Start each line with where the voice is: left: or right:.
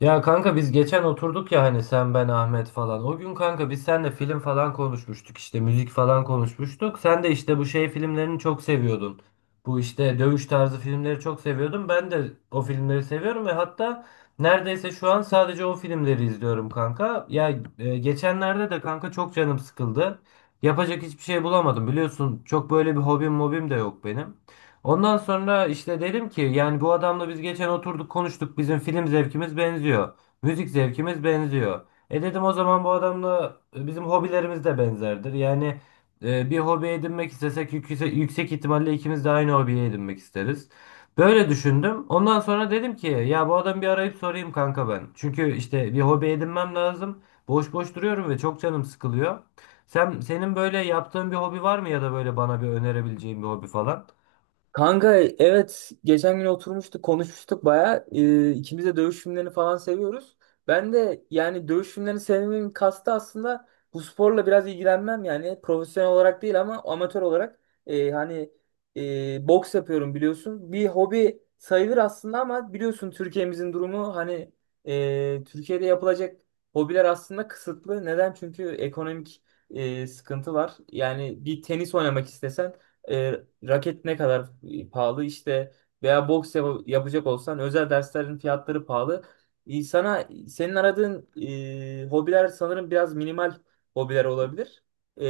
left: Ya kanka biz geçen oturduk ya hani sen ben Ahmet falan. O gün kanka biz seninle film falan konuşmuştuk işte müzik falan konuşmuştuk. Sen de işte bu şey filmlerini çok seviyordun. Bu işte dövüş tarzı filmleri çok seviyordun. Ben de o filmleri seviyorum ve hatta neredeyse şu an sadece o filmleri izliyorum kanka. Geçenlerde de kanka çok canım sıkıldı. Yapacak hiçbir şey bulamadım. Biliyorsun çok böyle bir hobim mobim de yok benim. Ondan sonra işte dedim ki yani bu adamla biz geçen oturduk konuştuk bizim film zevkimiz benziyor. Müzik zevkimiz benziyor. E dedim o zaman bu adamla bizim hobilerimiz de benzerdir. Yani bir hobi edinmek istesek yüksek ihtimalle ikimiz de aynı hobiyi edinmek isteriz. Böyle düşündüm. Ondan sonra dedim ki ya bu adamı bir arayıp sorayım kanka ben. Çünkü işte bir hobi edinmem lazım. Boş boş duruyorum ve çok canım sıkılıyor. Senin böyle yaptığın bir hobi var mı ya da böyle bana bir önerebileceğin bir hobi falan?
right: Kanka, evet, geçen gün oturmuştuk konuşmuştuk baya ikimiz de dövüş filmlerini falan seviyoruz. Ben de yani dövüş filmlerini sevmemin kastı aslında bu sporla biraz ilgilenmem, yani profesyonel olarak değil ama amatör olarak hani boks yapıyorum biliyorsun. Bir hobi sayılır aslında ama biliyorsun Türkiye'mizin durumu, hani Türkiye'de yapılacak hobiler aslında kısıtlı. Neden? Çünkü ekonomik sıkıntı var. Yani bir tenis oynamak istesen raket ne kadar pahalı işte, veya yapacak olsan özel derslerin fiyatları pahalı. Sana senin aradığın hobiler sanırım biraz minimal hobiler olabilir. E,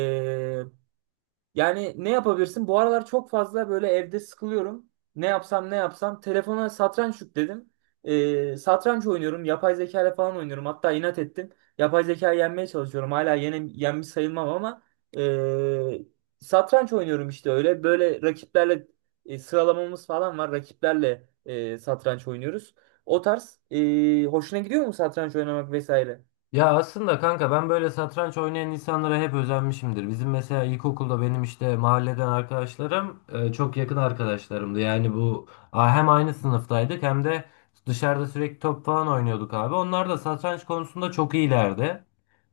right: Yani ne yapabilirsin? Bu aralar çok fazla böyle evde sıkılıyorum. Ne yapsam ne yapsam. Telefona satranç yükledim. Satranç oynuyorum. Yapay zeka ile falan oynuyorum. Hatta inat ettim. Yapay zeka yenmeye çalışıyorum. Hala yenmiş sayılmam ama ee, satranç oynuyorum işte öyle. Böyle rakiplerle sıralamamız falan var. Rakiplerle satranç oynuyoruz. O tarz, hoşuna gidiyor mu satranç oynamak vesaire?
left: Ya aslında kanka ben böyle satranç oynayan insanlara hep özenmişimdir. Bizim mesela ilkokulda benim işte mahalleden arkadaşlarım çok yakın arkadaşlarımdı. Yani hem aynı sınıftaydık hem de dışarıda sürekli top falan oynuyorduk abi. Onlar da satranç konusunda çok iyilerdi.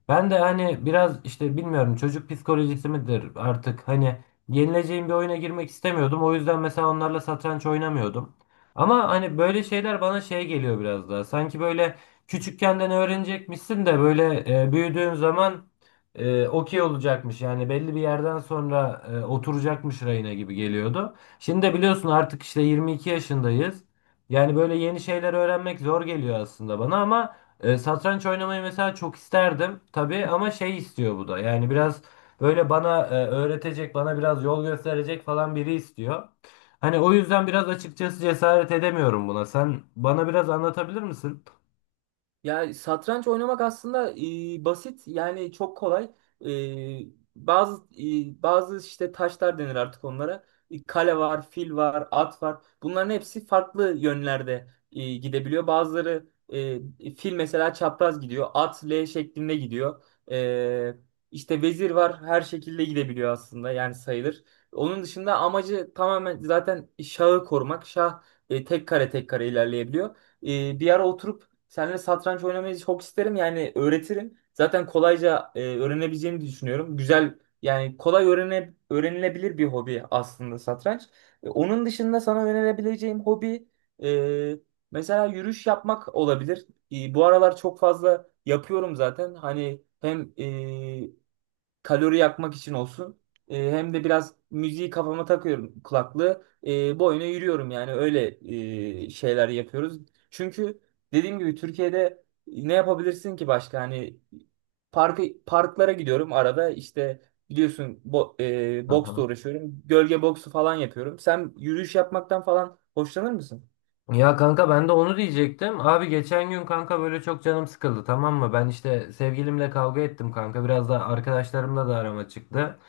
left: Ben de hani biraz işte bilmiyorum çocuk psikolojisi midir artık hani yenileceğim bir oyuna girmek istemiyordum. O yüzden mesela onlarla satranç oynamıyordum. Ama hani böyle şeyler bana şey geliyor biraz daha. Sanki böyle küçükken de ne öğrenecekmişsin de büyüdüğün zaman okey olacakmış. Yani belli bir yerden sonra oturacakmış rayına gibi geliyordu. Şimdi de biliyorsun artık işte 22 yaşındayız. Yani böyle yeni şeyler öğrenmek zor geliyor aslında bana ama satranç oynamayı mesela çok isterdim tabii ama şey istiyor bu da. Yani biraz böyle bana öğretecek, bana biraz yol gösterecek falan biri istiyor. Hani o yüzden biraz açıkçası cesaret edemiyorum buna. Sen bana biraz anlatabilir misin?
right: Ya satranç oynamak aslında basit, yani çok kolay. E, bazı işte taşlar denir artık onlara. Kale var, fil var, at var. Bunların hepsi farklı yönlerde gidebiliyor. Bazıları, fil mesela çapraz gidiyor, at L şeklinde gidiyor. E, işte vezir var, her şekilde gidebiliyor aslında yani sayılır. Onun dışında amacı tamamen zaten şahı korumak. Şah tek kare tek kare ilerleyebiliyor. Bir ara oturup seninle satranç oynamayı çok isterim. Yani öğretirim. Zaten kolayca öğrenebileceğimi düşünüyorum. Güzel, yani kolay öğrenilebilir bir hobi aslında satranç. Onun dışında sana önerebileceğim hobi, e, mesela yürüyüş yapmak olabilir. Bu aralar çok fazla yapıyorum zaten. Hani hem kalori yakmak için olsun. Hem de biraz müziği kafama takıyorum kulaklığı. Boyuna yürüyorum, yani öyle şeyler yapıyoruz. Çünkü dediğim gibi Türkiye'de ne yapabilirsin ki başka? Hani parklara gidiyorum arada, işte biliyorsun boksla uğraşıyorum. Gölge boksu falan yapıyorum. Sen yürüyüş yapmaktan falan hoşlanır mısın?
left: Ya kanka ben de onu diyecektim. Abi geçen gün kanka böyle çok canım sıkıldı, tamam mı? Ben işte sevgilimle kavga ettim kanka. Biraz da arkadaşlarımla da arama çıktı.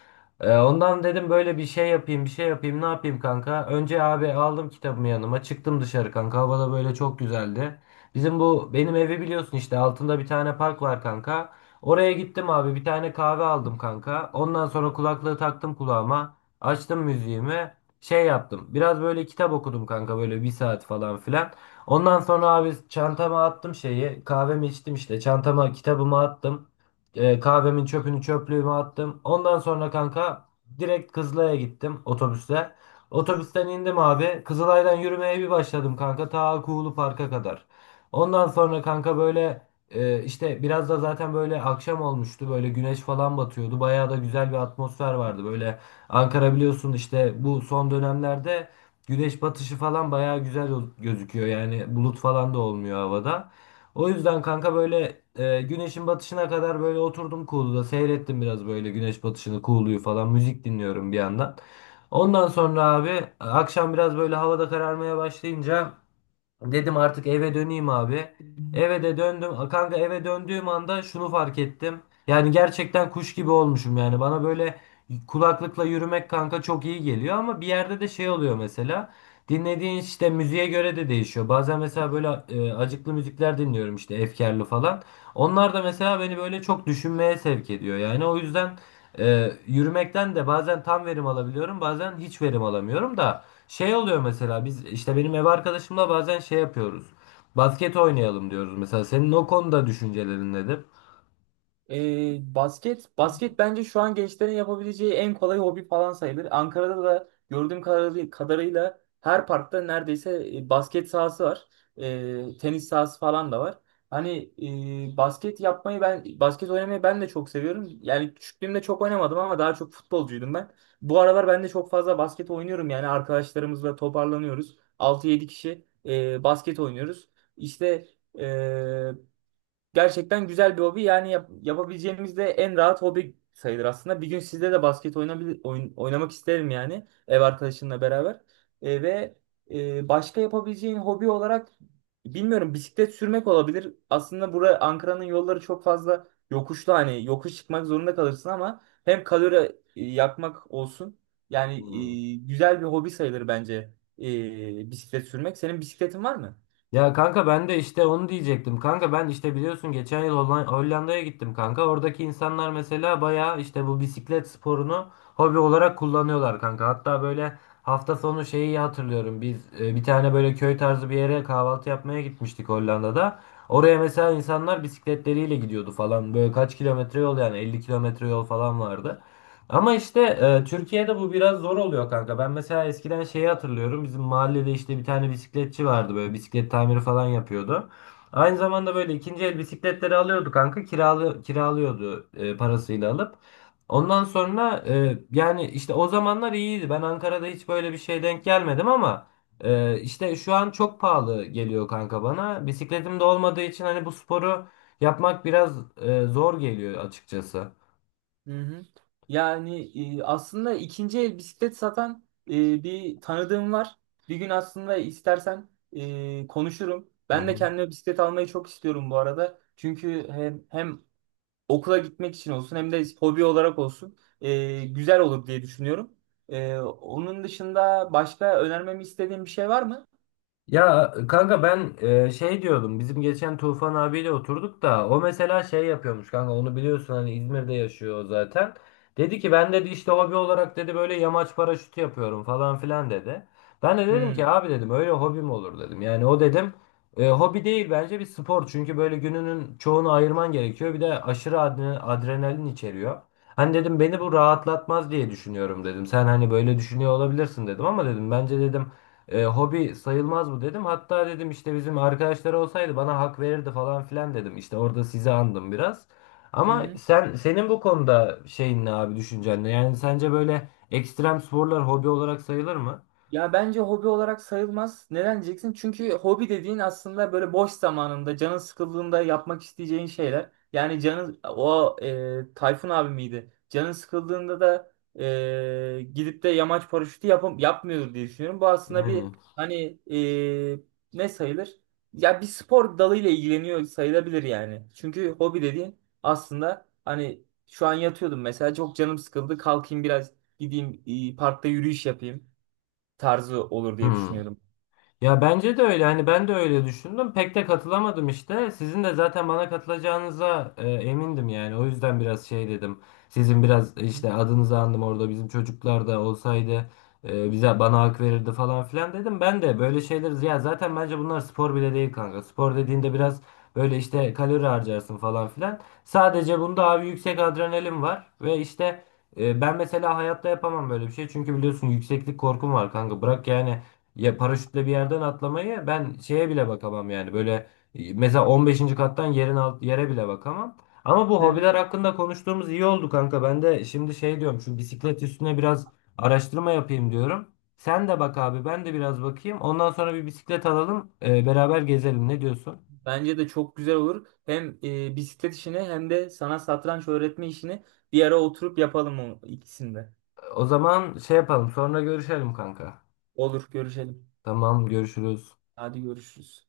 left: Ondan dedim böyle bir şey yapayım bir şey yapayım ne yapayım kanka. Önce abi aldım kitabımı yanıma çıktım dışarı kanka. Hava da böyle çok güzeldi. Bizim bu benim evi biliyorsun işte altında bir tane park var kanka. Oraya gittim abi bir tane kahve aldım kanka. Ondan sonra kulaklığı taktım kulağıma. Açtım müziğimi şey yaptım. Biraz böyle kitap okudum kanka böyle bir saat falan filan. Ondan sonra abi çantama attım şeyi. Kahvemi içtim işte. Çantama kitabımı attım. Kahvemin çöpünü çöplüğüme attım. Ondan sonra kanka direkt Kızılay'a gittim otobüsle. Otobüsten indim abi. Kızılay'dan yürümeye bir başladım kanka. Ta Kuğulu Park'a kadar. Ondan sonra kanka işte biraz da zaten böyle akşam olmuştu. Böyle güneş falan batıyordu. Bayağı da güzel bir atmosfer vardı. Böyle Ankara biliyorsun işte bu son dönemlerde güneş batışı falan bayağı güzel gözüküyor. Yani bulut falan da olmuyor havada. O yüzden kanka güneşin batışına kadar böyle oturdum Kuğulu'da seyrettim biraz böyle güneş batışını Kuğulu'yu falan müzik dinliyorum bir yandan. Ondan sonra abi akşam biraz böyle havada kararmaya başlayınca dedim artık eve döneyim abi. Eve de döndüm. A, kanka eve döndüğüm anda şunu fark ettim. Yani gerçekten kuş gibi olmuşum yani. Bana böyle kulaklıkla yürümek kanka çok iyi geliyor ama bir yerde de şey oluyor mesela. Dinlediğin işte müziğe göre de değişiyor. Bazen mesela acıklı müzikler dinliyorum işte efkarlı falan. Onlar da mesela beni böyle çok düşünmeye sevk ediyor. Yani o yüzden yürümekten de bazen tam verim alabiliyorum, bazen hiç verim alamıyorum da. Şey oluyor mesela biz işte benim ev arkadaşımla bazen şey yapıyoruz. Basket oynayalım diyoruz mesela. Senin o konuda düşüncelerin nedir?
right: Basket bence şu an gençlerin yapabileceği en kolay hobi falan sayılır. Ankara'da da gördüğüm kadarıyla her parkta neredeyse basket sahası var. Tenis sahası falan da var. Hani basket oynamayı ben de çok seviyorum. Yani küçüklüğümde çok oynamadım ama daha çok futbolcuydum ben. Bu aralar ben de çok fazla basket oynuyorum, yani arkadaşlarımızla toparlanıyoruz. Altı yedi kişi basket oynuyoruz. İşte e, Gerçekten güzel bir hobi. Yani yapabileceğimiz de en rahat hobi sayılır aslında. Bir gün sizde de oynamak isterim, yani ev arkadaşınla beraber. E, ve Başka yapabileceğin hobi olarak bilmiyorum, bisiklet sürmek olabilir. Aslında bura Ankara'nın yolları çok fazla yokuşlu, hani yokuş çıkmak zorunda kalırsın, ama hem kalori yakmak olsun. Yani güzel bir hobi sayılır bence bisiklet sürmek. Senin bisikletin var mı?
left: Ya kanka ben de işte onu diyecektim. Kanka ben işte biliyorsun geçen yıl Hollanda'ya gittim kanka. Oradaki insanlar mesela bayağı işte bu bisiklet sporunu hobi olarak kullanıyorlar kanka. Hatta böyle hafta sonu şeyi hatırlıyorum. Biz bir tane böyle köy tarzı bir yere kahvaltı yapmaya gitmiştik Hollanda'da. Oraya mesela insanlar bisikletleriyle gidiyordu falan. Böyle kaç kilometre yol yani 50 kilometre yol falan vardı. Ama işte Türkiye'de bu biraz zor oluyor kanka. Ben mesela eskiden şeyi hatırlıyorum. Bizim mahallede işte bir tane bisikletçi vardı böyle bisiklet tamiri falan yapıyordu. Aynı zamanda böyle ikinci el bisikletleri alıyordu kanka. Kiralıyordu parasıyla alıp. Ondan sonra yani işte o zamanlar iyiydi. Ben Ankara'da hiç böyle bir şey denk gelmedim ama işte şu an çok pahalı geliyor kanka bana. Bisikletim de olmadığı için hani bu sporu yapmak biraz zor geliyor açıkçası.
right: Hı hı. Yani aslında ikinci el bisiklet satan bir tanıdığım var. Bir gün aslında istersen konuşurum.
left: Hı
right: Ben de
left: hı.
right: kendime bisiklet almayı çok istiyorum bu arada. Çünkü hem okula gitmek için olsun, hem de hobi olarak olsun güzel olur diye düşünüyorum. Onun dışında başka önermemi istediğin bir şey var mı?
left: Ya kanka ben şey diyordum bizim geçen Tufan abiyle oturduk da o mesela şey yapıyormuş kanka onu biliyorsun hani İzmir'de yaşıyor o zaten. Dedi ki ben dedi işte hobi olarak dedi böyle yamaç paraşütü yapıyorum falan filan dedi. Ben de
right: Hı
left: dedim
right: hı.
left: ki abi dedim öyle hobi mi olur dedim. Yani o dedim hobi değil bence bir spor çünkü böyle gününün çoğunu ayırman gerekiyor bir de aşırı adrenalin içeriyor. Hani dedim beni bu rahatlatmaz diye düşünüyorum dedim. Sen hani böyle düşünüyor olabilirsin dedim ama dedim bence dedim hobi sayılmaz bu dedim. Hatta dedim işte bizim arkadaşlar olsaydı bana hak verirdi falan filan dedim. İşte orada sizi andım biraz. Ama
right: Hı.
left: senin bu konuda şeyin ne abi düşüncen ne? Yani sence böyle ekstrem sporlar hobi olarak sayılır mı?
right: Ya bence hobi olarak sayılmaz. Neden diyeceksin? Çünkü hobi dediğin aslında böyle boş zamanında, canın sıkıldığında yapmak isteyeceğin şeyler. Yani canın o, Tayfun abi miydi? Canın sıkıldığında da gidip de yamaç paraşütü yapam yapmıyordur diye düşünüyorum. Bu aslında bir,
left: Yani.
right: hani ne sayılır? Ya bir spor dalıyla ilgileniyor sayılabilir yani. Çünkü hobi dediğin aslında, hani şu an yatıyordum mesela, çok canım sıkıldı. Kalkayım biraz gideyim parkta yürüyüş yapayım tarzı olur diye
left: Hmm.
right: düşünüyordum.
left: Ya bence de öyle. Hani ben de öyle düşündüm. Pek de katılamadım işte. Sizin de zaten bana katılacağınıza emindim yani. O yüzden biraz şey dedim. Sizin biraz
right: Hı
left: işte adınızı andım orada. Bizim çocuklar da olsaydı e, bize bana hak verirdi falan filan dedim. Ben de böyle şeyler ya zaten bence bunlar spor bile değil kanka. Spor dediğinde biraz böyle işte kalori harcarsın falan filan. Sadece bunda abi yüksek adrenalin var ve işte ben mesela hayatta yapamam böyle bir şey. Çünkü biliyorsun yükseklik korkum var kanka. Bırak yani ya paraşütle bir yerden atlamayı ben şeye bile bakamam yani. Mesela 15. kattan yerin alt yere bile bakamam. Ama bu
right: hı.
left: hobiler hakkında konuştuğumuz iyi oldu kanka. Ben de şimdi şey diyorum şu bisiklet üstüne biraz araştırma yapayım diyorum. Sen de bak abi ben de biraz bakayım. Ondan sonra bir bisiklet alalım beraber gezelim ne diyorsun?
right: Bence de çok güzel olur. Hem bisiklet işini hem de sana satranç öğretme işini bir ara oturup yapalım, o ikisini de.
left: O zaman şey yapalım sonra görüşelim kanka.
right: Olur, görüşelim.
left: Tamam görüşürüz.
right: Hadi görüşürüz.